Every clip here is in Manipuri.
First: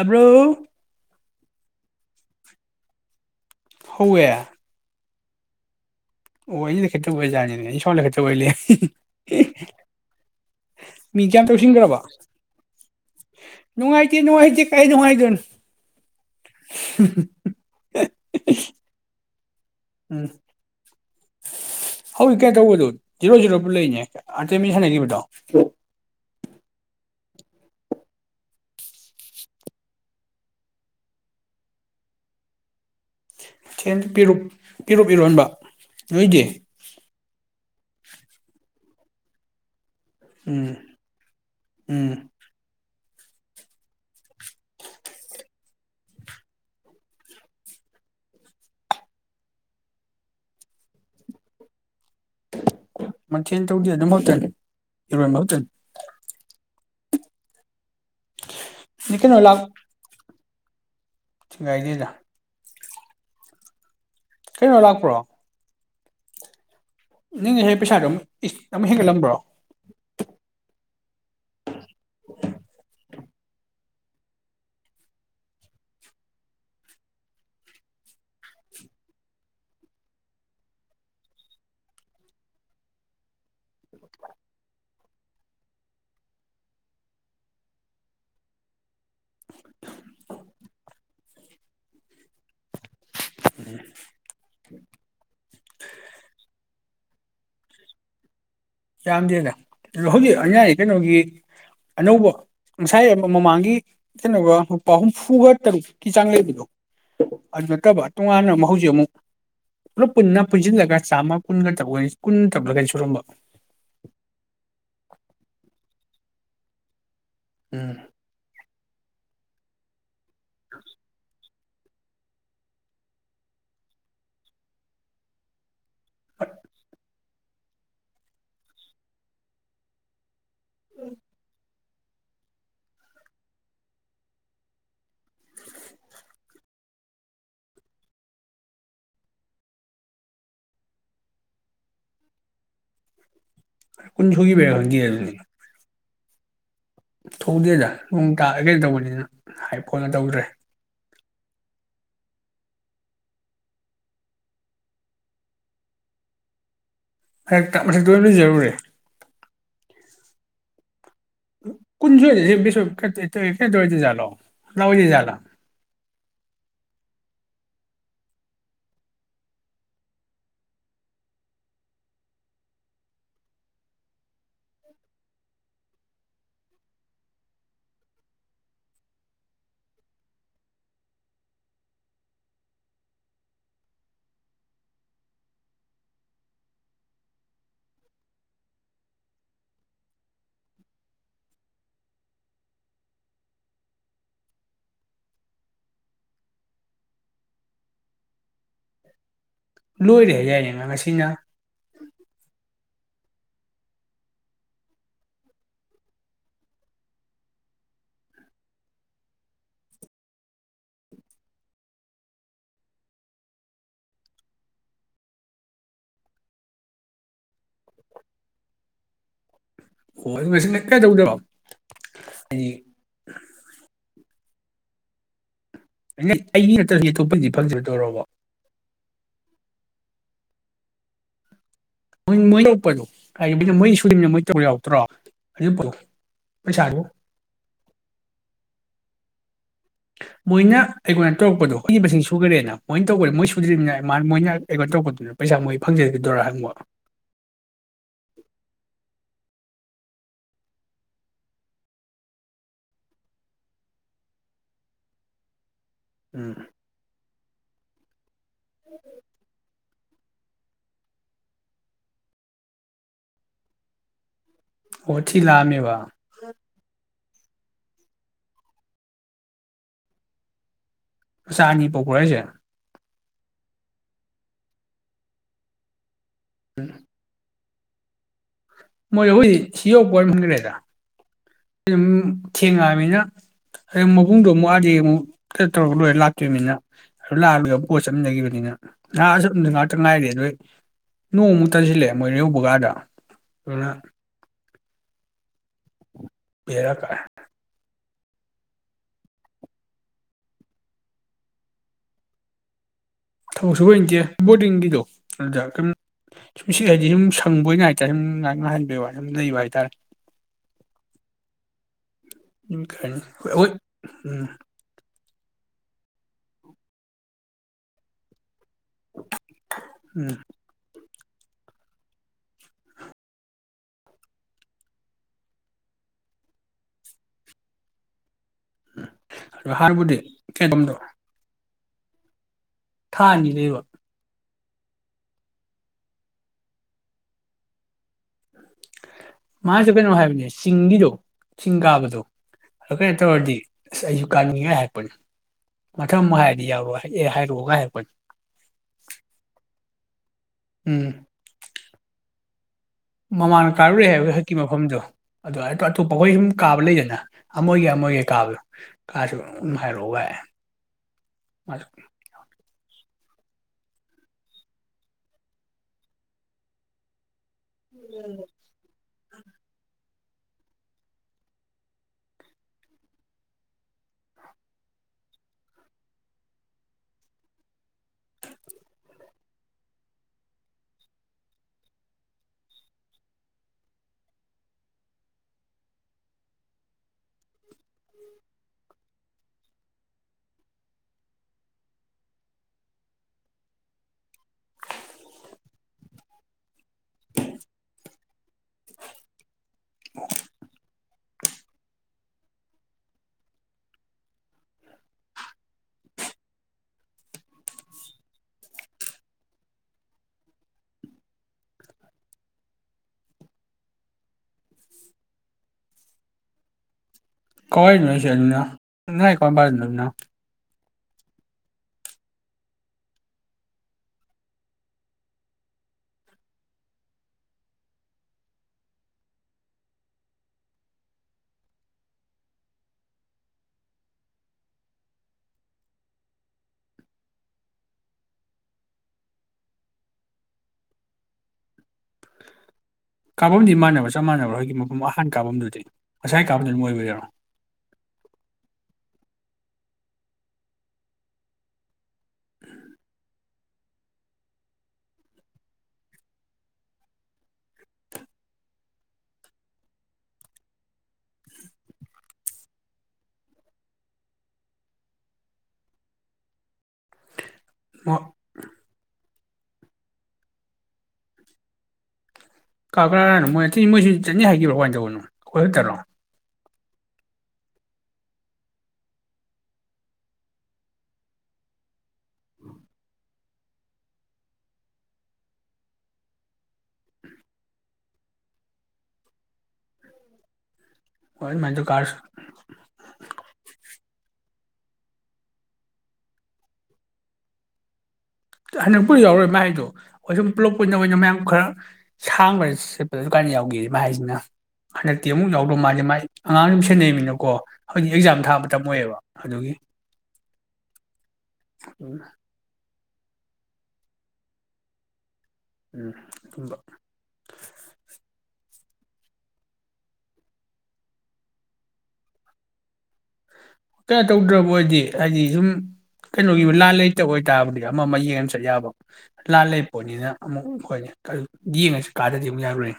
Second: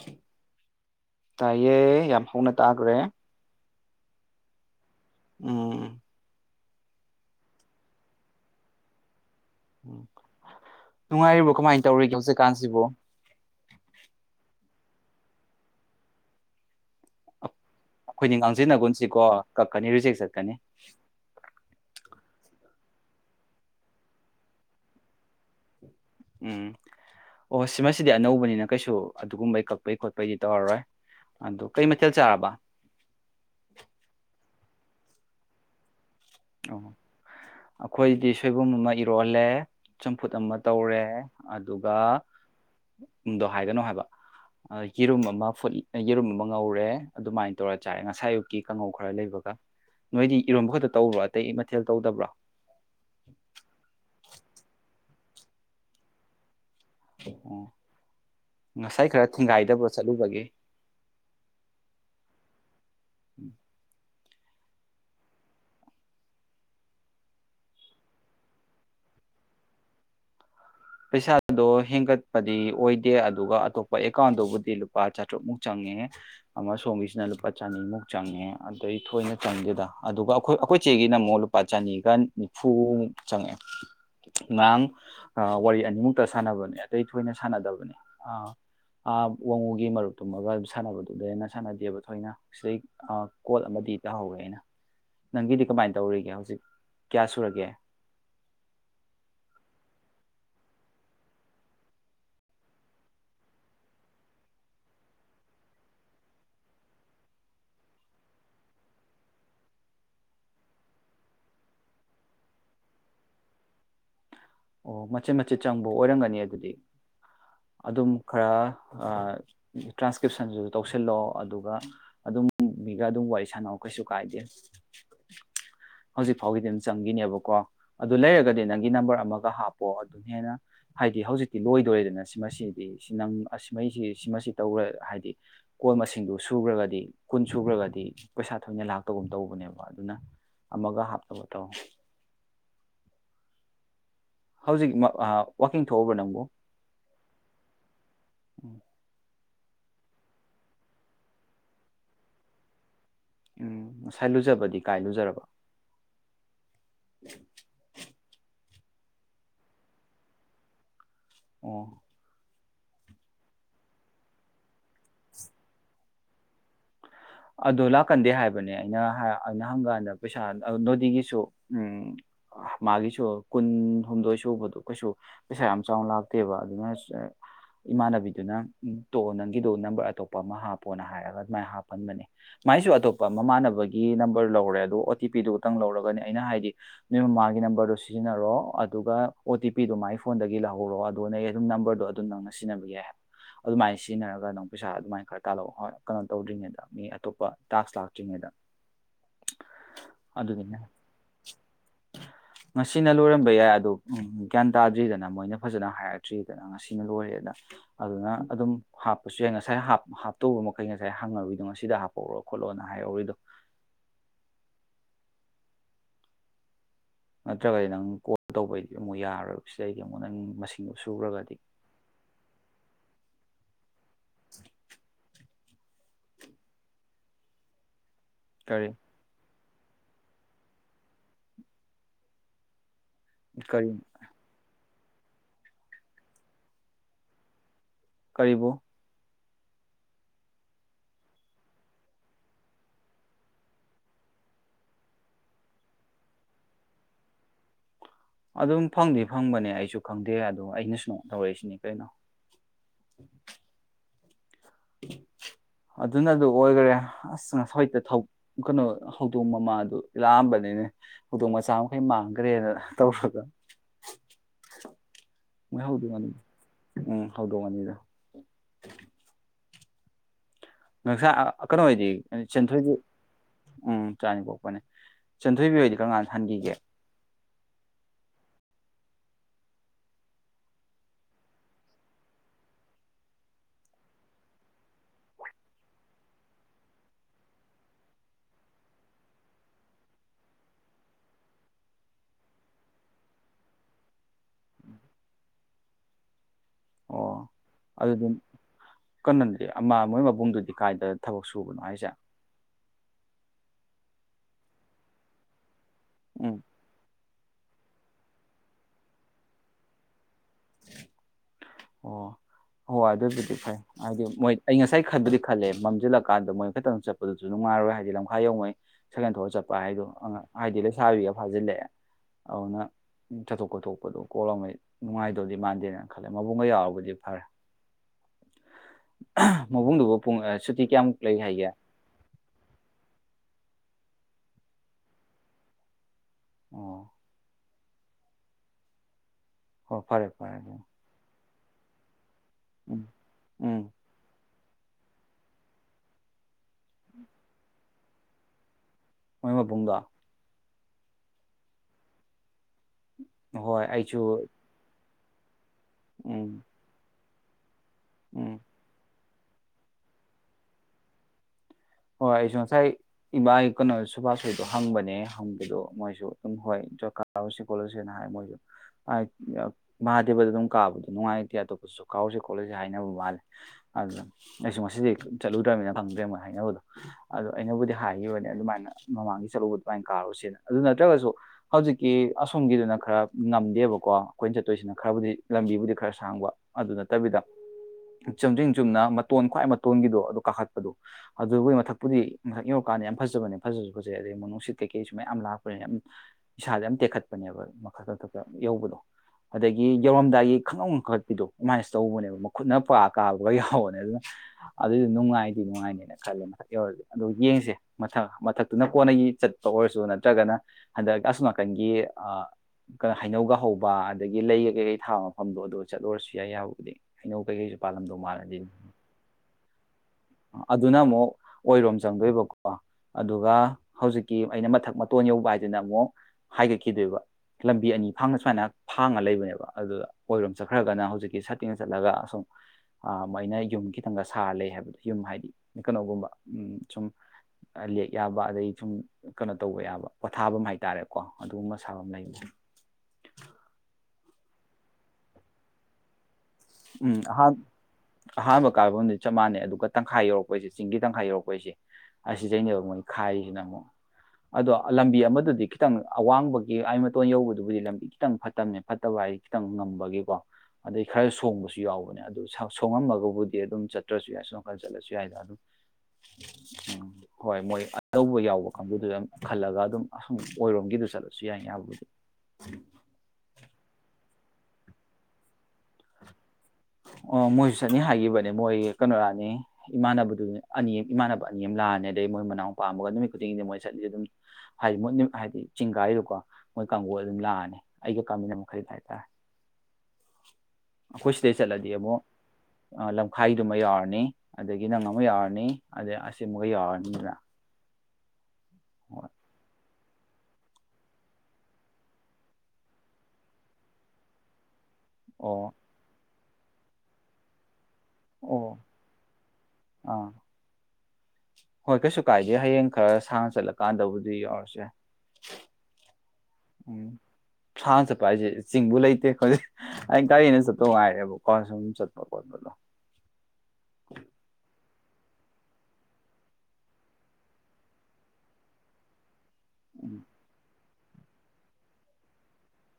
ꯑꯦꯕ꯭ꯔꯣ ꯦ ꯌꯥꯝ ꯍꯧꯅ ꯇꯥꯈ꯭ꯔꯦ ꯍꯋꯦ ꯎꯝ ꯑꯣ ꯑꯩꯅꯗ ꯈꯤꯇꯪ ꯑꯣꯏꯖꯠꯅꯦ ꯑꯩ ꯏꯁꯥꯝꯗ ꯈꯤꯛꯇ ꯑꯣꯏꯂ ꯎꯝ ꯃꯤꯁ ꯌꯥꯝ ꯅꯨꯡꯉꯥꯏꯔꯤꯕꯣ ꯀꯃꯥꯏꯅ ꯇꯧꯁꯤꯟꯈ꯭ꯔꯕ ꯇꯧꯔꯤꯒꯦ ꯍꯧꯖꯤꯛꯀꯥꯟꯁꯤꯕꯨ ꯅꯨꯡꯉꯥꯏꯇꯦ ꯅꯨꯡꯉꯥꯏꯇꯦ ꯀꯩ ꯊꯉꯥꯏ ꯇꯅ ꯑꯩꯈꯣꯏꯅꯤ ꯉꯥꯡꯁꯤꯟꯅꯒꯨꯟꯁꯤꯀꯣ ꯀꯛꯀꯅꯤ ꯔꯤꯖꯦꯛ ꯆꯠꯀꯅꯤ ꯍꯧꯏ ꯀꯩ ꯇꯧꯕꯗꯣ ꯖꯤꯔꯣ ꯖꯤꯔꯣ ꯄꯨ ꯂꯩꯅꯦ ꯑꯥꯇ ꯁꯥꯟꯅꯈꯤꯕꯗꯣ ꯎꯝ ꯑꯣ ꯁꯤꯃꯗꯤ ꯑꯅꯧꯕꯅꯤꯅ ꯀꯩꯁꯨ ꯑꯗꯨꯒꯨꯝꯕꯩ ꯀꯛꯄꯩ ꯈꯣꯠꯄꯩꯗꯤ ꯇꯧꯔꯔꯣꯏ ꯑꯗꯨ ꯀꯩ ꯃꯊꯦꯜ ꯆꯥꯔꯕ ꯦꯟ ꯄ ꯄꯤꯔꯨꯞ ꯏꯔꯣꯟꯕ ꯅꯣꯏꯗꯤ ꯑꯣ ꯑꯩꯈꯣꯏꯗꯤ ꯁꯣꯏꯕꯨꯝ ꯑꯃ ꯏꯔꯣꯍꯜꯂꯦ ꯆꯝꯐꯨꯠ ꯑꯃ ꯎꯝ ꯇꯧꯔꯦ ꯑꯗꯨꯒ ꯎꯝ ꯎꯗꯣ ꯍꯥꯏꯒꯅꯣ ꯍꯥꯏꯕ ꯌꯦꯔꯨꯝ ꯑꯃ ꯐꯨꯠ ꯌꯦꯔꯨꯝ ꯑꯃ ꯉꯧꯔꯦ ꯑꯗꯨꯃꯥꯏꯅ ꯇꯧꯔ ꯆꯥꯏꯔꯦ ꯉꯁꯥꯏ ꯑꯌꯨꯛꯀꯤ ꯀꯥꯡꯉꯧ ꯈꯔ ꯂꯩꯕꯒ ꯅꯣꯏꯗꯤ ꯏꯔꯣꯟꯕ ꯈꯛꯇ ꯇꯧꯕ꯭ꯔ ꯃꯊꯦꯜ ꯇꯧꯗꯕ꯭ꯔꯣ ꯃꯊꯦꯅ ꯇꯧꯗꯦ ꯑꯗꯨꯝ ꯍꯇꯅꯤ ꯏ ꯍꯧꯇ ꯎꯝ ꯉꯁꯥꯏ ꯅ ꯈꯔ ꯊꯤꯡꯒꯥꯏꯗꯕ꯭ꯔ ꯆꯠꯂꯨꯕꯒꯤ ꯆꯤꯡꯒꯥꯏꯗꯦꯗ ꯎꯝ ꯀꯩꯅ ꯂꯥꯛꯄ꯭ꯔꯣ ꯅꯪꯁꯦ ꯄꯩꯁꯥꯗꯨꯣ ꯑꯃꯨꯛ ꯍꯦꯟꯒꯠꯂꯝꯕ꯭ꯔꯣ ꯄꯩꯁꯥꯗꯣ ꯍꯦꯟꯒꯠꯄꯗꯤ ꯑꯣꯏ ꯦ ꯑꯗꯨꯒ ꯑꯇꯣꯞꯄ ꯑꯦꯀꯥꯎꯟꯗꯨꯕꯨꯗꯤ ꯂꯨꯄꯥ ꯆꯥꯇ꯭ꯔꯨꯛꯃꯨꯛ ꯆꯪꯉꯦ ꯑꯃ ꯁꯣꯝꯒꯤꯁꯤꯅ ꯂꯨꯄꯥ ꯆꯅꯤꯃꯨꯛ ꯆꯪꯉꯦ ꯑꯗꯩ ꯊꯣꯏꯅ ꯆꯪꯗꯦꯗ ꯑꯗꯨꯒ ꯑꯩꯈꯣꯏ ꯑꯩꯈꯣꯏ ꯆꯦꯒꯤꯅ ꯑꯃꯨꯛ ꯂꯨꯄꯥ ꯆꯅꯤꯒ ꯅꯤꯐꯨꯃꯨꯛ ꯆꯪꯉꯑꯦ ꯉꯔꯥꯡ ꯋꯥꯔꯤ ꯑꯅꯤꯃꯨꯛꯇ ꯁꯥꯟꯅꯕꯅꯦ ꯑꯇꯩ ꯊꯣꯏꯅ ꯁꯥꯟꯅꯗꯕꯅꯦ ꯋꯥꯡꯉꯨꯒꯤ ꯃꯔꯨꯞ ꯇꯨꯝꯃꯒ ꯁꯥꯟꯅꯕꯗꯨꯗꯟꯅ ꯁꯥꯟꯅꯗꯦꯕ ꯊꯣꯏꯅ ꯁꯤꯗꯩ ꯀꯣꯜ ꯑꯃꯗꯤ ꯇꯥꯍꯧꯋꯦ ꯑꯩꯅ ꯅꯪꯒꯤꯗꯤ ꯀꯃꯥꯏꯅ ꯇꯧꯔꯤꯒꯦ ꯍꯧꯖꯤꯛ ꯀꯌꯥ ꯁꯨꯔꯒꯦ ꯌꯥꯝꯗꯦꯗ ꯑꯗꯨꯣ ꯍꯧꯖꯤꯛ ꯑꯅꯤꯌꯥ ꯀꯩꯅꯣꯒꯤ ꯑꯅꯧꯕ ꯉꯁꯥꯏ ꯑꯃ ꯃꯃꯥꯡꯒꯤ ꯀꯩꯅꯣꯒ ꯂꯨꯄꯥ ꯍꯨꯝꯐꯨꯒ ꯇꯔꯨꯛꯀꯤ ꯆꯥꯡ ꯂꯩꯕꯗꯣ ꯑꯗꯨ ꯅꯠꯇꯕ ꯇꯣꯉꯥꯟꯅ ꯑꯃꯨꯛ ꯍꯧꯖꯤꯛ ꯑꯃꯨꯛ ꯄꯨꯂꯞ ꯄꯨꯟꯅ ꯄꯨꯟꯁꯤꯜꯂꯒ ꯆꯥꯝꯃ ꯀꯨꯟꯒ ꯇꯧ ꯀꯨꯟ ꯇꯧꯂꯒ ꯁꯨꯔꯝꯕ ꯑꯣ ꯃꯆꯦꯠ ꯃꯆꯦꯠ ꯆꯪꯕ ꯑꯣꯏꯔꯝꯒꯅꯤ ꯑꯗꯨꯗꯤ ꯎꯝ ꯑꯗꯨꯝ ꯈꯔ ꯑ ꯇ꯭ꯔꯥꯟꯁ ꯏꯁꯀꯔꯤꯞꯁꯟꯁꯨ ꯇꯧꯁꯤꯜꯛꯑꯣ ꯑꯗꯨꯒ ꯑꯗꯨꯒ ꯑꯗꯨꯝ ꯃꯤꯒ ꯑꯗꯨꯝ ꯋꯥꯔꯤ ꯁꯥꯟꯅꯕꯅꯕ ꯀꯩꯁꯨ ꯀꯥꯏꯗꯦ ꯍꯧꯖꯤꯛ ꯐꯥꯎꯒꯤꯗꯤ ꯑꯗꯨꯝ ꯆꯪꯈꯤꯅꯦꯕ ꯀꯣ ꯑꯗꯨ ꯂꯩꯔꯒꯗꯤ ꯅꯪꯒꯤ ꯅꯝꯕꯔ ꯑꯃ ꯒ ꯍꯥꯞꯄꯣ ꯑꯗꯨꯝ ꯍꯦꯟꯅ ꯍꯥꯏꯗꯤ ꯍꯧꯖꯤꯛꯇꯤ ꯂꯣꯏꯗꯣꯏꯔꯦꯗꯅ ꯁꯤꯃ ꯁꯤꯗꯤ ꯁꯤ ꯅꯪ ꯑꯁꯤꯃꯩꯁꯤ ꯁꯤꯃ ꯇꯧ ꯍꯥꯏꯗꯤ ꯀꯣ ꯃꯁꯤꯡꯗꯨ ꯁꯨꯈ꯭ꯔꯒꯗꯤ ꯀꯨꯟ ꯁꯨꯈ꯭ꯔꯒꯗꯤ ꯄꯩꯁꯥ ꯊꯣꯏꯅ ꯂꯥꯛꯇꯒꯨꯝ ꯇꯧꯕꯅꯦꯕ ꯑꯗꯨꯅ ꯑꯃꯒ ꯍꯥꯞꯇꯅꯕ ꯇꯧ ꯀꯟꯁꯨꯒꯤꯕ ꯍꯪꯒ ꯑꯗꯨ ꯊꯕ ꯅꯝꯕꯣ ꯊꯧꯗꯦꯗ ꯅꯣꯡ ꯇꯥꯛꯑ ꯀꯩꯅ ꯇꯧꯕꯅꯤꯅ ꯍꯥꯏꯐꯣꯅ ꯇꯧꯗ꯭ꯔꯦ ꯎꯝ ꯉꯁꯥꯏ ꯂꯨꯖꯕꯗꯤ ꯀꯥꯏ ꯂꯨꯖꯔꯕ ꯍꯛꯇꯅ ꯔꯨꯔꯤ ꯑꯣ ꯀꯨꯟꯖꯣꯏꯦ ꯗꯤꯣ ꯂꯎꯗꯤꯂ ꯑꯗꯨ ꯂꯥꯛꯀꯟꯗꯦ ꯍꯥꯏꯕꯅꯦ ꯑꯩꯅ ꯑꯩꯅ ꯍꯪꯀꯥꯟꯗ ꯄꯩꯁꯥ ꯅꯣꯗꯤꯒꯤꯁꯨ ꯎꯝ ꯃꯥꯒꯤꯁꯨ ꯀꯨꯟ ꯍꯨꯝꯗꯣꯏ ꯁꯨꯕꯗꯣ ꯀꯩꯁꯨ ꯄꯩꯁꯥ ꯌꯥꯝ ꯆꯥꯎꯅ ꯂꯥꯛꯇꯦꯕ ꯑꯗꯨꯅ ꯏꯃꯥꯟꯅꯕꯤꯗꯨꯅ ꯇꯣꯑꯣ ꯅꯪꯒꯤꯗꯣ ꯅꯝꯕꯔ ꯑꯇꯣꯞꯄ ꯑꯃ ꯍꯥꯞꯄꯣꯅ ꯍꯥꯏꯔꯒ ꯑꯗꯨꯃꯥꯏꯅ ꯍꯥꯄ ꯄꯟꯕꯅꯦ ꯃꯥꯏꯁꯨ ꯑꯇꯣꯞꯄ ꯃꯃꯥꯟꯅꯕꯒꯤ ꯅꯝꯕꯔ ꯂꯧꯔꯦ ꯑꯗꯣ ꯑꯣ ꯇꯤ ꯄꯤꯗꯨ ꯈꯇꯪ ꯂꯧꯔꯒꯅꯦ ꯑꯩꯅ ꯍꯥꯏꯗꯤ ꯅꯣꯏ ꯃꯃꯥꯒꯤ ꯅꯝꯕꯔꯗꯣ ꯁꯤꯖꯤꯟꯅꯔꯣ ꯑꯗꯨꯒ ꯑꯣ ꯇꯤ ꯄꯤꯗꯣ ꯃꯥꯏ ꯐꯣꯟꯗꯒꯤ ꯂꯧꯍꯧꯔꯣ ꯑꯗꯨꯒ ꯅ ꯑꯩ ꯑꯗꯨꯝ ꯅꯝꯕꯔꯗꯣ ꯑꯗꯨꯝ ꯅꯪꯅ ꯁꯤꯖꯤꯟꯅꯕ ꯌꯥꯏ ꯑꯗꯨꯃꯥꯏꯅ ꯁꯤꯖꯤꯟꯅꯔꯒ ꯅꯪ ꯄꯩꯁꯥ ꯑꯗꯨꯃꯥꯏꯅ ꯈꯔ ꯇꯥꯜꯂꯛꯑꯣ ꯍꯣꯏ ꯀꯩꯅꯣ ꯇꯧꯗ꯭ꯔꯤꯉꯩꯗꯣ ꯃꯤ ꯑꯇꯣꯞꯄ ꯇꯥꯛꯁ ꯂꯥꯛꯇ꯭ꯔꯤꯉꯩꯗ ꯂꯣꯏꯔꯦ ꯍꯥꯏ ꯌꯥꯏꯅꯦ ꯑꯗꯨꯗꯨꯅ ꯉ ꯉꯁꯤꯅ ꯉꯁꯤꯅ ꯂꯣꯏꯔꯝꯕ ꯌꯥꯏ ꯑꯗꯣ ꯒ꯭ꯌꯥꯟ ꯇꯥꯗ꯭ꯔꯤꯗꯅ ꯃꯣꯏꯅ ꯐꯖꯅ ꯍꯥꯏꯔꯛꯇ꯭ꯔꯤꯗꯅ ꯉꯁꯤꯅ ꯂꯣꯏꯔꯦꯗꯅ ꯑꯗꯨꯅ ꯑꯗꯨꯝ ꯍꯥꯞꯄꯁꯨ ꯌꯥꯏ ꯉꯁꯥꯏ ꯍꯥꯞꯇꯧꯕ ꯃꯈꯩ ꯉꯁꯥꯏ ꯍꯪꯉꯔꯣꯏꯏꯗꯨꯉꯥꯏ ꯁꯤꯗ ꯍꯥꯞꯄꯧꯔꯣ ꯈꯣꯠꯂꯣꯅ ꯍꯥꯏꯍꯧꯔꯤꯗꯣ ꯅꯠꯇ꯭ꯔꯒꯗꯤ ꯅꯪ ꯀꯣꯜ ꯇꯧꯕꯩꯗꯤ ꯑꯃꯨꯛ ꯌꯥꯔꯣꯏ ꯑꯣ ꯑꯗꯨ ꯉꯅ ꯀꯩꯗꯧꯗꯣꯏꯔꯣ ꯍꯥꯏꯗꯤ [inaudible] ꯑꯩꯅ ꯑꯩꯒꯤ ꯅꯛꯇꯁꯨꯇꯣꯄꯁꯤꯗꯤ ꯐꯪꯗ꯭ꯔ ꯇꯧꯔꯕ ꯀꯔꯤ ꯣꯏ ꯃ ꯄꯣ ꯍꯥꯏ ꯃꯤꯅ ꯀꯔꯤ ꯃꯣꯏ ꯁꯨꯗꯅ ꯃꯣꯏ ꯇꯧ ꯌꯥꯎꯛꯇ꯭ꯔꯣ ꯑꯗꯨ ꯄꯨꯣ ꯄꯩꯁꯥꯔꯑꯣ ꯀꯔꯤꯕ ꯃꯣꯏꯅ ꯑꯩꯈꯣꯟꯅ ꯇꯧꯔꯛꯄꯗꯣ ꯍꯨꯏꯔꯤꯕꯁꯤꯡ ꯁꯨꯈꯔꯦꯅ ꯃꯣꯏꯅ ꯇꯧꯕꯗ ꯃꯣꯏ ꯁꯨꯗ꯭ꯔꯤꯕꯅꯤꯅ ꯃꯣꯏꯅ ꯑꯩꯣ ꯇꯧꯔꯛꯄꯗꯨꯅ ꯄꯩꯁꯥ ꯃꯣꯏ ꯐꯪꯖꯈꯤꯗꯣꯏꯔꯥ ꯍꯪꯕ ꯑꯗꯨꯝ ꯐꯪꯗꯤ ꯐꯪꯕꯅꯦ ꯑꯩꯁꯨ ꯈꯪꯗꯦ ꯑꯗꯣ ꯑꯩꯅ ꯁ ꯇꯧꯔꯛꯏꯁꯤꯅꯤ ꯀꯩꯅꯣ [inaudible] ꯑꯗꯨꯅ ꯑꯗꯨ ꯎꯝ ꯑꯣꯏꯈꯔꯦ ꯑꯁꯁ ꯍꯣꯏꯗ ꯊꯊꯧ ꯀꯩꯅꯣ ꯍꯧꯗꯣꯡ ꯃꯃꯥꯗ ꯂꯥꯛꯑꯝꯕꯅꯤꯅꯦ ꯍꯧꯗꯣꯡ ꯃꯆꯥ ꯃꯈꯩ ꯃꯥꯡꯈ꯭ꯔꯦꯅ ꯇꯧꯔꯒ ꯑꯣꯆꯤ ꯂꯥꯃꯤꯕ ꯍꯧꯗꯣꯛꯑꯅꯤꯗ ꯉꯪꯁꯥ ꯃꯆꯥ ꯀꯩꯅꯣ ꯑꯅꯤ ꯑꯣꯏꯗꯤ ꯄꯣꯛꯄ꯭ꯔꯣ ꯍꯥꯏꯁꯦ ꯁꯦꯟꯊꯣꯏꯁꯤ ꯎꯝ ꯆꯥꯅꯤ ꯄꯣꯛꯄꯅꯦ ꯆꯟꯊꯣꯏꯕꯤ ꯑꯣꯏꯣꯏꯗꯤ ꯀꯔꯀꯥꯟ ꯍꯟꯕꯤꯒꯦ ꯃꯣꯏ ꯍꯧꯈꯖꯤ ꯁꯤ ꯌꯧ ꯀ ꯈꯪꯗꯉꯩꯗ ꯑꯗꯨꯝ ꯊꯦꯡꯉꯛꯑꯅꯤꯅ ꯑꯗꯨ ꯃꯒꯨꯡꯗꯣ ꯑꯃꯨꯛ ꯑꯗꯤ ꯑꯃꯨꯛꯩꯅ ꯇꯧꯔꯒ ꯂꯣꯏꯔ ꯂꯥꯛꯇꯣꯏꯅꯤꯅ ꯑꯗꯨ ꯂꯥꯛꯑꯗꯣꯏ ꯄꯣꯠꯁ ꯑꯝ ꯂꯩꯈꯤꯕꯅꯤꯅ ꯉꯍꯥꯛ ꯑꯁꯨ ꯑꯝꯗ ꯉꯥꯏꯥꯛꯇ ꯉꯥꯏꯔꯦ ꯑꯗꯨꯗꯣꯏ ꯅꯣꯡꯃꯨꯛ ꯇꯟꯁꯤꯜꯂꯦ ꯃꯣꯏ ꯌꯧꯕꯀꯥꯟꯗ ꯑꯗꯨꯅ ꯄꯦꯔ ꯀ ꯑꯗꯨꯗꯨꯝ ꯀꯩꯅꯣꯗꯨꯗꯤ ꯑꯃ ꯃꯣꯏ ꯃꯕꯨꯡꯗꯨꯗꯤ ꯀꯥꯏꯗ ꯊꯕꯛ ꯁꯨꯕꯅꯣ ꯍꯥꯏꯁꯦ ꯊꯕꯛ ꯁꯨ ꯍꯇꯦ ꯕꯣꯔꯗꯤꯡꯒꯤꯗꯣ ꯑꯗꯨꯖ ꯀꯝ ꯎꯝ [inaudible] ꯈꯪꯕꯣꯏ ꯉꯥꯏꯇꯔꯦ ꯁꯨꯝ ꯉꯥꯏ ꯅꯨꯡꯥꯏꯍꯟꯕꯤ ꯋꯥ ꯁꯨꯝ ꯂꯩꯕ ꯍꯥꯏꯇꯥꯔꯦ ꯑꯣ ꯑꯗꯨꯝ ꯀꯩ ꯍꯣꯏ ꯍꯥꯏꯅꯤ ꯑꯗꯨꯕꯨꯗꯤ ꯍꯣꯏ ꯐꯩ ꯍꯥꯏꯗꯤ ꯎꯝ ꯃꯣꯏ ꯑꯩ ꯉꯁꯥꯏ ꯈꯟꯕꯗꯤ ꯈꯜꯂꯦ ꯃꯝꯁꯤꯜꯂꯀꯥꯟꯗ ꯃꯣꯏ ꯈꯤꯪ ꯆꯠꯄꯗꯨꯁꯨ ꯅꯨꯡꯉꯥꯏꯔꯣꯏ ꯍꯥꯏꯗꯤ ꯂꯝꯈꯥꯏ ꯌꯧꯉꯩ ꯁꯒꯦꯟ ꯊꯣꯛꯑꯒ ꯆꯠꯄ ꯍꯥꯏꯗꯣ ꯎꯝ ꯍꯥꯏꯗꯤ ꯂꯩꯁꯥꯕꯤ ꯐꯥꯖꯤꯜꯂꯛꯑꯦ ꯑꯗꯨꯅ ꯆꯠꯊꯣꯛ ꯈꯣꯊꯣꯛꯄꯗꯣ ꯀꯣꯜꯂꯝꯉꯩ ꯅꯨꯡꯉꯥꯏꯗꯧꯗꯤ ꯃꯥꯟꯗꯦꯅ ꯈꯜꯂꯦ ꯊꯣꯡꯕ ꯌꯥꯎꯕꯗꯤ ꯐꯔꯦ ꯑꯗꯣ ꯃꯕꯨꯡꯗꯨꯕꯨ ꯍꯥꯟꯅꯕꯨꯗꯤ ꯄꯨꯡ ꯁꯨꯇꯤ ꯀꯩꯅꯣꯝꯗꯣ ꯀꯌꯥꯃꯨꯛ ꯂꯩ ꯍꯥꯏꯒꯦ ꯊꯥꯅꯤ ꯂꯩꯕ ꯑꯣ ꯃꯥꯁꯨꯦ ꯍꯣꯏ ꯀꯩꯅꯣ ꯐꯔꯦ ꯍꯥꯏꯕꯅꯦ ꯐꯔꯦ ꯑꯗꯨ ꯤꯡꯒꯤꯗꯣ ꯁꯤꯡ ꯀꯥꯕꯗꯣ ꯎꯝ ꯀꯩꯅꯣ ꯇꯧꯔꯗꯤ ꯎꯝ ꯑꯁ ꯑꯩꯁꯨ ꯀꯥꯅꯤꯡꯉꯤ ꯒ ꯍꯦꯛꯄꯅꯤ ꯃꯊꯪ ꯍꯥꯏꯔꯗꯤ ꯌꯥꯎꯔꯣ ꯑꯦ ꯍꯥꯏꯔꯛꯑꯣꯒ ꯍꯦꯛꯄꯅꯤ ꯃꯣꯏ ꯃꯕꯨꯡꯗꯣ ꯎꯝ ꯃꯃꯥꯟ ꯍꯣꯏ ꯀꯥꯔꯨꯔꯦ ꯑꯩꯁꯨ ꯍꯥꯏꯕ ꯍꯧꯖꯤꯛꯀꯤ ꯃꯐꯝꯗꯣ ꯑꯗꯨ ꯑꯇꯣꯞꯄꯈꯣꯏ ꯁꯨꯝ ꯎꯝ ꯀꯥꯕ ꯂꯩꯗꯅ ꯑꯃꯣꯏ ꯌꯦ ꯀꯥꯕ ꯎꯝ ꯑꯁ ꯎꯔꯦ ꯍꯣꯏ ꯑꯩꯁꯨ ꯉꯁꯥꯏ ꯏꯃꯥꯒꯤ ꯀꯩꯅꯣ ꯁꯨꯕꯥꯣꯏꯗꯣ ꯍꯪꯕꯅꯦ ꯍꯪꯕꯗꯣ ꯃꯣꯏꯁꯨ ꯑꯗꯨꯝ ꯍꯣꯏ ꯀꯥꯎꯁꯤ ꯀꯣꯂꯣꯁꯤꯅꯍ ꯃꯣꯏꯁꯨ ꯃꯍꯥꯗꯦꯕꯗ ꯑꯗꯨꯝ ꯀꯥꯕꯗꯣ ꯅꯨꯡꯉꯥꯏꯇꯦ ꯑꯇꯣꯞꯄꯁꯨ ꯀꯥꯎꯔꯁꯤ ꯈꯣꯠꯂꯨꯁ ꯍꯥꯏꯅꯕ ꯃꯥꯜꯂꯦ ꯑꯗꯨꯅ ꯑꯩꯁꯨ ꯉꯁꯤꯗꯤ ꯆꯠꯂꯨꯗ꯭ꯔꯕꯅꯤꯅ ꯈꯪꯗ꯭ꯔꯦ ꯃꯣꯏ ꯍꯥꯏꯅꯕꯗꯣ ꯑꯗꯨꯗꯣ ꯑꯩꯅꯕꯨꯗꯤ ꯍꯥꯏꯈꯤꯕꯅꯦ ꯑꯗꯨꯃꯥꯏꯅ ꯃꯃꯥꯡꯒꯤ ꯆꯠꯂꯨꯕ ꯑꯗꯨꯃꯥꯏꯅ ꯀꯥꯔꯨꯁꯤꯅ ꯑꯗꯨ ꯅꯠꯇ꯭ꯔꯒꯁꯨ ꯍꯧꯖꯤꯛꯀꯤ ꯑꯁꯣꯝꯒꯤꯗꯨꯅ ꯈꯔ ꯉꯝꯗꯦꯕꯀꯣ ꯑꯩꯈꯣꯏꯅ ꯆꯠꯇꯣꯏꯁꯤꯅ ꯈꯔꯕꯨꯗꯤ ꯂꯝꯕꯤꯕꯨꯗꯤ ꯈꯔ ꯁꯥꯡꯕ ꯑꯗꯨ ꯅꯠꯇꯕꯤꯗ ꯆꯝꯖꯤꯡ ꯆꯨꯝꯅ ꯃꯇꯣꯟ ꯈ꯭ꯋꯥꯏ ꯃꯇꯣꯟꯒꯤꯗꯣ ꯑꯗꯨ ꯀꯥꯈꯠꯄꯗꯣ ꯑꯗꯨꯕꯨ ꯃꯊꯛꯄꯨꯗꯤ ꯃꯊꯛ ꯌꯧꯔꯀꯥꯟꯗ ꯌꯥꯝ ꯐꯖꯕꯅꯦ ꯐꯖꯁꯨ ꯐꯖꯩ ꯑꯗꯩ ꯅꯨꯡꯁꯤꯠ ꯀꯩꯀꯩꯁꯨ ꯃꯌꯥꯝ ꯂꯥꯛꯄꯅꯤꯅ ꯌꯥꯝ ꯏꯁꯥꯥꯁꯗ ꯌꯥꯝ ꯇꯦꯛꯈꯠꯄꯅꯦꯕ ꯃꯈꯛꯊꯛ ꯌꯧꯕꯗꯣ ꯑꯗꯒꯤ ꯌꯧꯔꯝꯗꯥꯏꯒꯤ ꯈꯪꯧꯈꯈꯠꯄꯤꯗꯣ ꯑꯗꯨꯃꯥꯏꯅꯁꯨ ꯇꯧꯕꯅꯦꯕ ꯃꯈꯨꯠꯅ ꯄꯥ ꯀꯥꯕꯒ ꯌꯥꯎꯕꯅꯦ ꯑꯗꯨꯅ ꯑꯗꯨꯏꯗꯤ ꯅꯨꯡꯉꯥꯏꯗꯤ ꯅꯨꯡꯉꯥꯏꯅꯦꯅ ꯈꯜꯂꯦꯅ ꯌꯧꯔꯗꯤ ꯑꯗꯨ ꯌꯦꯡꯁꯦ ꯃꯊꯛ ꯃꯊꯛꯇꯨꯅ ꯀꯣꯟꯅꯒꯤ ꯆꯠꯄ ꯑꯣꯏꯔꯁꯨ ꯅꯠꯇ꯭ꯔꯒꯅ ꯍꯟꯗꯛ ꯑꯁꯣ ꯅꯥꯀꯟꯒꯤ ꯀꯩꯅꯣ ꯍꯩꯅꯧꯒ ꯍꯧꯕ ꯑꯗꯒꯤ ꯂꯩꯒ ꯀꯩꯀꯩ ꯊꯥꯕ ꯃꯐꯝꯗꯣ ꯑꯗꯨ ꯆꯠꯂꯨꯔꯁꯨ ꯌꯥꯏ ꯌꯥꯕꯕꯨꯗꯤ ꯀꯅꯣꯏ ꯁꯅ ꯅꯥꯏ ꯀꯅ ꯑꯗꯨꯅ ꯑꯃꯨꯛ ꯑꯣꯏꯔꯣꯝ ꯆꯪꯗꯣꯏꯕꯀꯣ ꯑꯗꯨꯒ ꯍꯧꯖꯤꯛꯀꯤ ꯑꯩꯅ ꯃꯊꯛ ꯃꯇꯣꯟ ꯌꯧꯕ ꯍꯥꯏꯗꯅ ꯑꯃꯨꯛ ꯍꯥꯏꯒꯠꯈꯤꯗꯣꯏꯕ ꯂꯝꯕꯤ ꯑꯅꯤ ꯐꯥꯡꯅ ꯁꯨꯃꯥꯏꯅ ꯐꯥꯡꯉ ꯂꯩꯕꯅꯦꯕ ꯑꯗꯨꯗ ꯑꯣꯏꯔꯣꯝ ꯆꯠꯈ꯭ꯔꯒꯅ ꯍꯧꯖꯤꯛꯀꯤ ꯁꯠꯇꯤꯡꯅ ꯆꯠꯂꯒ ꯑꯁꯨꯝꯨ ꯑꯩꯅ ꯌꯨꯝ ꯈꯤꯇꯪꯒ ꯁꯥꯔ ꯂꯩ ꯍꯥꯏꯕꯗꯣ ꯌꯨꯝ ꯍꯥꯏꯗꯤ ꯀꯩꯅꯣꯒꯨꯝꯕ ꯎ ꯁꯨꯝ ꯂꯦꯛ ꯌꯥꯕ ꯑꯗꯩ ꯁꯨꯝ ꯀꯩꯅꯣ ꯇꯧꯕ ꯌꯥꯕ ꯄꯣꯊꯥꯐꯝ ꯍꯥꯏꯇꯥꯔꯦꯀꯣ ꯑꯗꯨꯒꯨꯝꯕ ꯁꯥꯐꯝ ꯂꯩꯕ ꯀꯥꯐꯝꯗꯤ ꯃꯥꯟꯅꯕ꯭ꯔꯥ ꯆꯞ ꯃꯥꯟꯅꯕ꯭ꯔꯥ ꯑꯩꯣꯏꯒꯤ ꯃꯐꯝ ꯑꯍꯥꯟ ꯀꯥꯐꯝꯗꯨꯗꯤ ꯉꯁꯥꯏ ꯀꯥꯐꯝꯗꯨꯅ ꯃꯣꯏ ꯎꯝ ꯑꯣꯏꯕꯩꯔꯣ ꯍ ꯍꯥꯥ ꯀꯥꯕꯣꯟ ꯆꯞ ꯃꯥꯟꯅꯩ ꯑꯗꯨꯒ ꯇꯪꯈꯥꯏ ꯌꯧꯔꯛꯄꯩꯁꯦ ꯆꯤꯡꯒꯤ ꯇꯪꯈꯥꯏ ꯌꯧꯔꯛꯄꯩꯁꯦ ꯑꯁꯤꯗꯩꯅꯦꯕ ꯃꯣꯏ ꯈꯥꯏꯔꯤꯁꯤꯅ ꯑꯃꯨꯛ ꯑꯗꯣ ꯂꯝꯕꯤ ꯑꯃꯗꯨꯗꯤ ꯈꯤꯇꯪ ꯑꯋꯥꯡꯕꯒꯤ ꯑꯥꯏ ꯃꯇꯣꯟ ꯌꯧꯕꯗꯨꯕꯨꯗꯤ ꯂꯝꯕꯤ ꯈꯤꯇꯪ ꯐꯠꯇꯕꯅꯦ ꯐꯠꯇꯕ ꯍꯥꯏꯗꯤ ꯈꯤꯇꯪ ꯉꯝꯕꯒꯤꯀꯣ ꯑꯗꯩ ꯈꯔ ꯁꯣꯡꯕꯁꯨ ꯌꯥꯎꯕꯅꯦ ꯑꯗꯨ ꯁꯣꯉꯝꯃꯒꯕꯨꯗꯤ ꯑꯗꯨꯝ ꯆꯠꯇ꯭ꯔꯁꯨ ꯌꯥꯏ ꯁꯣꯝꯀꯜ ꯆꯠꯂꯁꯨ ꯌꯥꯏꯗ ꯑꯗꯨꯝ ꯎꯝ ꯍꯣꯏ ꯃꯣꯏ ꯑꯅꯧꯕ ꯌꯥꯎꯕ ꯀꯥꯡꯕꯨꯗꯨꯗ ꯈꯜꯂꯒ ꯑꯗꯨꯝ ꯑꯁꯨꯝ ꯑꯣꯏꯔꯣꯝꯒꯤꯗꯨ ꯆꯠꯂꯁꯨ ꯌꯥꯏꯅꯤ ꯍꯥꯏꯕꯨꯗꯤ ꯀꯞꯔꯥꯅ ꯃꯣꯏ ꯃꯣꯏꯁꯤ ꯆꯠꯅꯤ ꯍꯥꯏꯕꯤꯔꯣ ꯀꯃꯥꯏꯅ ꯇꯧꯕꯅꯣ ꯑꯩꯈꯣꯏ ꯍꯛꯇꯔꯣ ꯑꯣ ꯃꯣꯏꯁꯨ ꯆꯠꯅꯤ ꯍꯥꯏꯈꯤꯕꯅꯦ ꯃꯣꯏ ꯀꯩꯅꯣꯔꯥꯛꯑꯅꯤ ꯏꯃꯥꯟꯅꯕꯗꯨ ꯑꯅꯤ ꯏꯃꯥꯟꯅꯕ ꯑꯅꯤ ꯑꯃ ꯂꯥꯛꯑꯅꯤ ꯑꯗꯩ ꯃꯣꯏ ꯃꯅꯥꯎꯨꯄꯥ ꯑꯃꯒ ꯅꯨꯃꯤꯠ ꯈꯨꯗꯤꯡꯒꯤꯗꯤ ꯃꯣꯏ ꯆꯠꯂꯤꯁꯦ ꯑꯗꯨꯝ ꯍꯥꯏꯗꯤꯃꯤꯠ ꯍꯥꯏꯗꯤ ꯆꯤꯡꯒꯥꯔꯤꯗꯨꯀꯣ ꯃꯣꯏ ꯀꯥꯡꯒꯣꯜ ꯑꯗꯨꯝ ꯂꯥꯛꯑꯅꯤ ꯑꯩꯒ ꯀꯥꯃꯤꯟꯅ ꯃꯈꯩ ꯍꯥꯏꯇꯥꯔꯦ ꯑꯩꯈꯣꯏ ꯍꯣꯏ ꯁꯤꯗꯩ ꯑꯗꯨꯃꯥꯏꯅ ꯇꯧ ꯆꯠꯂꯗꯤ ꯀꯥꯔꯁꯨ ꯑꯃꯨꯛ ꯂꯝꯈꯥꯏꯗꯨꯃ ꯌꯥꯎꯔꯅꯤ ꯑꯗꯒꯤ ꯅꯪ ꯑꯃꯨ ꯌꯥꯎꯔꯅꯤ ꯑꯗ ꯑꯁꯤ ꯑꯃꯒ ꯌꯥꯎꯔꯅꯤꯗꯅ ꯍꯟꯗꯛꯄꯨꯗꯤ ꯍꯣꯏ ꯌꯥꯎꯔꯣꯏ ꯃꯥꯩꯗꯣ ꯑꯩꯣꯏ ꯁꯨꯝ ꯄꯨꯂꯞ ꯑꯣꯏꯅ ꯑꯣꯏꯅ ꯃꯌꯥꯝ ꯈꯔ ꯁꯥꯡꯕꯗ ꯁꯦꯠꯄꯗꯁꯨ ꯀꯥꯏꯅ ꯌꯥꯎꯈꯤ ꯃꯍꯩꯁꯤꯅ ꯍꯟꯗꯛꯇꯤ ꯑꯃꯨꯛ ꯑꯣ ꯌꯥꯎꯗꯧ ꯃꯥꯜꯁꯦ ꯃꯥꯥꯏ ꯑꯉꯥꯡ ꯅꯨ ꯁꯦꯟꯅꯩꯃꯤꯅꯀꯣ ꯍꯧꯛ ꯑꯦꯛꯖꯥꯝ ꯊꯥ ꯑꯣ ꯃꯇꯝ ꯑꯣꯏꯌꯦꯕ ꯑꯗꯨꯒꯤ ꯑꯥ ꯍꯣꯏ ꯎꯝ ꯀꯩꯁꯨ ꯀꯥꯏꯗꯦ ꯍꯌꯦꯡ ꯈꯔ ꯁꯥꯡꯅ ꯆꯠꯂꯀꯥꯟꯗꯕꯨꯗꯤ ꯌꯥꯎꯔꯁꯦ ꯎꯝ ꯑꯗꯨꯝꯕ ꯎꯝ ꯊꯥꯟꯁ ꯄꯥꯏꯖꯦ ꯆꯤꯡꯕꯨ ꯂꯩꯇꯦ ꯍꯧꯖꯤ ꯑ ꯀꯒꯥꯔꯤꯅ ꯆꯠꯇꯧ ꯉꯥꯏꯔꯦꯕꯀꯣ ꯁꯨꯝ ꯆꯠꯄ ꯈꯣꯠꯄꯗꯣ ꯀꯩꯅ ꯇꯧꯗ꯭ꯔꯕ ꯑꯣꯏꯔꯗꯤ ꯍꯥꯏꯗꯤ ꯁꯨꯝ ꯀꯩꯅꯣꯒꯤꯕꯨ ꯂꯥꯥꯟ ꯂꯩꯇꯕ ꯑꯣꯏꯇꯥꯔꯕꯗꯤ ꯑꯃ ꯑꯃ ꯌꯦꯡꯉ ꯆꯠ ꯌꯥꯕ ꯂꯥ ꯂꯩ ꯎꯝ ꯄꯣꯅꯤꯅ ꯑꯃꯨꯛ ꯑꯩꯈꯣꯏꯅꯦ ꯌꯦꯡꯉꯁꯨ ꯀꯥꯗꯗꯤ ꯑꯃꯨꯛ ꯌꯥꯔꯣꯏ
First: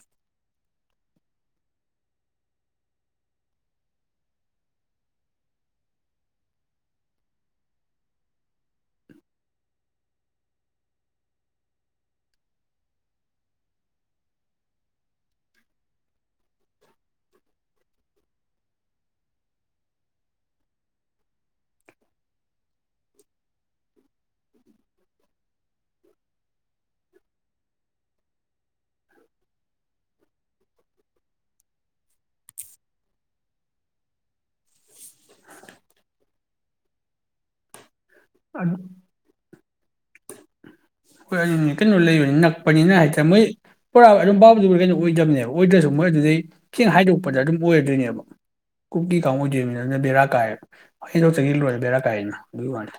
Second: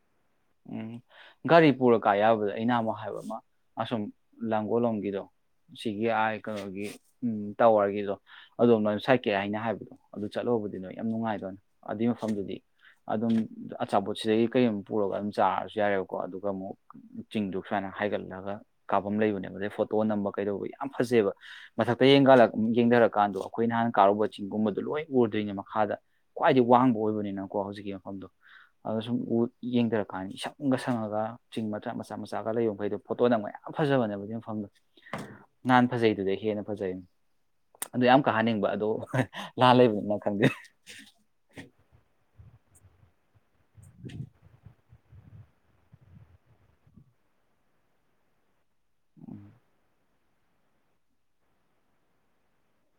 ꯎꯝ ꯒꯥꯔꯤ ꯄꯨꯔꯀꯥ ꯌꯥꯕꯗ ꯑꯩꯅ ꯑꯃꯨꯛ ꯍꯥꯏꯕ ꯑꯃ ꯑꯁꯨꯝ ꯂꯥꯡꯒꯣꯜꯂꯣꯝꯒꯤꯗꯣ ꯁꯤꯒꯤ ꯀꯩꯅꯣꯒꯤ ꯎꯝ ꯇꯥꯋꯔꯒꯤꯗꯣ ꯑꯗꯣꯝ ꯂ ꯁꯥꯏꯀꯦ ꯍꯥꯏꯅ ꯍꯥꯏꯕꯗꯣ ꯑꯗꯨ ꯆꯠꯂꯨꯕꯗꯤꯅ ꯌꯥꯝ ꯅꯨꯡꯉꯥꯏꯗꯣꯏꯅꯦ ꯑꯗꯨꯏ ꯃꯐꯝꯗꯨꯗꯤ ꯑꯗꯨꯝ ꯑꯆꯥꯄꯣꯠꯁꯤꯗꯒꯤ ꯀꯔꯤꯝ ꯄꯨꯔꯒ ꯑꯗꯨꯝ ꯆꯥꯔꯁꯨ ꯌꯥꯔꯦꯕꯀꯣ ꯑꯗꯨꯒ ꯑꯃꯨꯛ ꯆꯤꯡꯗꯣ ꯁꯨꯃꯥꯏꯅ ꯍꯥꯏꯒꯠꯂꯒ ꯀꯥꯞꯐꯝ ꯂꯩꯕꯅꯦꯕ ꯑꯗꯩ ꯐꯣꯇꯣ ꯅꯝꯕ ꯀꯩꯗꯧꯕ ꯌꯥꯝ ꯐꯖꯩꯕ ꯃꯊꯛꯇ ꯌꯦꯡꯊꯔꯀꯥꯟꯗꯣ ꯑꯩꯈꯣꯏ ꯅꯍꯥꯟ ꯀꯥꯔꯨꯕ ꯆꯤꯡꯒꯨꯝꯕꯗꯣ ꯂꯣꯏ ꯎꯔꯗꯣꯏꯅꯦ ꯃꯈꯥꯗ ꯈ꯭ꯋꯥꯏꯗꯒꯤ ꯋꯥꯡꯕ ꯑꯣꯏꯕꯅꯤꯅꯀꯣ ꯍꯧꯖꯤꯛꯀꯤ ꯃꯐꯝꯗꯣ ꯑꯗꯨꯗꯣ ꯁꯨꯝꯡꯊꯔꯛꯄ ꯀꯥꯏꯅ ꯏꯁꯪꯒ ꯁꯪꯉꯒ ꯆꯤꯡ ꯃꯆꯥ ꯃꯆꯥ ꯃꯆꯥꯒ ꯂꯩꯕ ꯃꯈꯩꯗꯣ ꯐꯣꯇꯣꯅ ꯃꯌꯥꯝ ꯐꯖꯕꯅꯦꯕ ꯁꯤ ꯃꯐꯝꯗꯣ ꯅꯍꯥꯟ ꯐꯖꯩꯗꯨꯗꯩ ꯍꯦꯟꯅ ꯐꯖꯩ ꯑꯗꯨ ꯌꯥꯝ ꯀꯥꯍꯟꯅꯤꯡꯕ ꯑꯗꯣ ꯂ ꯂꯩꯕꯟꯅ ꯀꯪ ꯍꯣꯏ ꯑꯗꯨꯅꯦ ꯀꯩꯅꯣ ꯂꯩꯕꯅꯤ ꯅꯛꯄꯅꯤꯅ ꯍꯥꯏꯇꯥꯔꯦ ꯃꯣꯏ ꯄꯨ ꯔꯝꯕ ꯑꯣꯏꯗꯕꯅꯦꯕ ꯑꯣꯏꯗ꯭ꯔꯁꯨ ꯃꯣꯏ ꯑꯗꯨꯗꯩ ꯈꯤꯦꯡ ꯍꯥꯏꯗꯣꯛꯄꯗ ꯑꯗꯨꯝ ꯑꯣꯏꯔꯗꯣꯏꯅꯦꯕ ꯀꯨꯞꯀꯤ ꯀꯥꯡꯥ ꯑꯣꯏꯗꯣꯏꯅꯤ ꯑꯗꯨꯅ ꯕꯦꯔꯥ ꯀꯥꯏꯔ ꯍꯦꯟꯗꯣꯛꯇꯒꯤ ꯂꯣꯏꯔꯦ ꯕꯦꯔꯥ ꯀꯥꯏꯅ ꯑꯗꯨꯒꯤ ꯋꯥꯗ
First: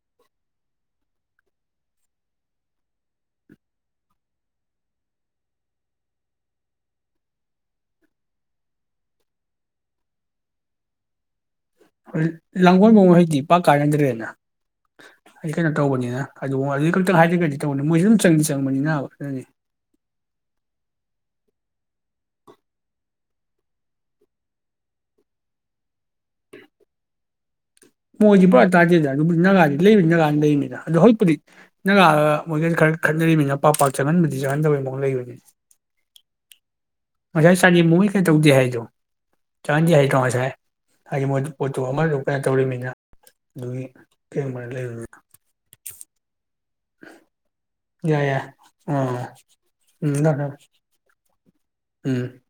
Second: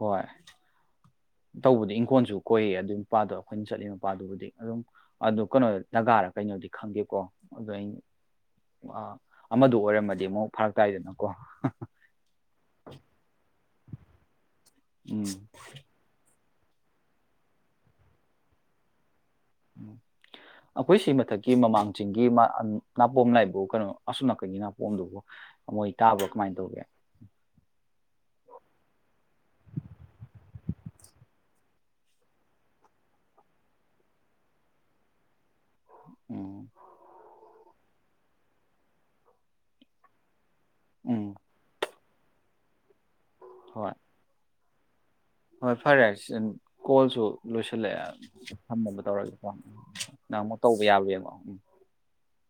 ꯍꯣꯏ ꯇꯧꯕꯗꯤ ꯏꯪꯈꯣꯜꯁꯨ ꯀꯣꯏꯌꯦ ꯑꯗꯨꯒꯤ ꯃꯄꯥꯗꯣ ꯑꯩꯈꯣꯏꯅ ꯆꯠꯂꯤ ꯃꯄꯥꯗꯨꯕꯨꯗꯤ ꯑꯗꯨꯝ ꯑꯗꯨ ꯀꯩꯅꯣ ꯅꯥꯒꯥꯔ ꯀꯩꯅꯣꯗꯤ ꯈꯪꯒꯦꯀꯣ ꯑꯗꯣ ꯑꯩꯅ ꯑꯃꯗ ꯑꯣꯏꯔꯝꯃꯗꯤ ꯑꯃꯨꯛ ꯐꯔꯛ ꯇꯥꯏꯗꯅꯀꯣ ꯂꯥꯡꯒꯣꯏ ꯃ ꯍꯩꯛꯇꯤ ꯄꯥꯛ ꯀꯥꯏꯅꯗ꯭ꯔꯦꯅ ꯎꯝ ꯑꯩ ꯀꯩꯅꯣ ꯇꯧꯕꯅꯤꯅ ꯑꯗꯨ ꯑꯗꯨꯒꯤ ꯈꯛꯇꯪ ꯍꯥꯏꯔꯒꯗꯤ ꯇꯧꯕꯅꯤ ꯃꯣꯏꯁꯨ ꯑꯗꯨꯝ ꯆꯪꯗꯤ ꯆꯪꯕꯅꯤꯅꯕ ꯑꯗꯨꯅꯤ ꯑꯩꯈꯣꯏ ꯁꯤ ꯃꯊꯛꯀꯤ ꯃꯃꯥꯡꯁꯤꯡꯒꯤꯤꯡ ꯅꯥꯄꯣꯝ ꯂꯥꯏꯕꯨ ꯀꯩꯅꯣ ꯑꯁꯣꯝ ꯅꯥꯀꯟꯒꯤ ꯅꯥꯄꯣꯝꯗꯨꯕꯨ ꯃꯣꯏ ꯇꯥꯕ꯭ꯔꯥ ꯀꯃꯥꯏꯅ ꯇꯧꯒꯦ ꯃꯣꯏꯗꯤ ꯄꯨꯔꯥ ꯇꯥꯗꯦꯗ ꯑꯗꯨꯕꯨ ꯒꯥꯗꯤ ꯂꯩꯕꯅꯤ ꯅꯥꯒꯥꯅꯤ ꯂꯩꯔꯤꯅꯤꯅ ꯑꯗꯣ ꯍꯧꯖꯤꯛꯄꯨꯗꯤ ꯅꯥꯒꯥꯒ ꯃꯣꯏꯒ ꯈꯔ ꯈꯠꯅꯔꯤꯅꯤꯅ ꯄꯥꯛ ꯄꯥꯛ ꯆꯪꯍꯟꯕꯗꯤ ꯆꯪꯍꯟꯗꯕꯩ ꯃꯍ ꯂꯩꯕꯅꯤꯅ ꯑꯣꯝ ꯉꯁꯥꯏ ꯆ ꯃꯨ ꯀꯩ ꯇꯧꯗꯦ ꯍꯥꯏꯗꯣ ꯆꯪꯗꯦ ꯍꯥꯏꯗꯣ ꯉꯁꯥꯏ ꯍꯥꯏꯦ ꯎꯝ ꯃꯣꯏ ꯄꯣꯠꯇꯆ ꯀꯩꯅ ꯇꯧꯔꯤꯕꯃꯤꯅ ꯅꯨ ꯍꯣꯏ ꯀ ꯃꯔꯔ ꯂꯩ ꯍꯣꯏ ꯐꯔꯦ ꯀꯣꯜꯁꯨ ꯂꯣꯏꯁꯤꯜꯂꯛꯑꯦ ꯌꯥꯏ ꯌꯥꯏ ꯑꯣ ꯊꯝꯃꯅꯕ ꯇꯧꯔꯒꯦꯀ ꯎꯝ ꯊꯝꯃꯦ ꯅꯪ ꯊꯝꯃꯦ ꯑꯃꯨꯛ ꯇꯧꯕ ꯌꯥꯕꯡꯕꯣ ꯎꯝ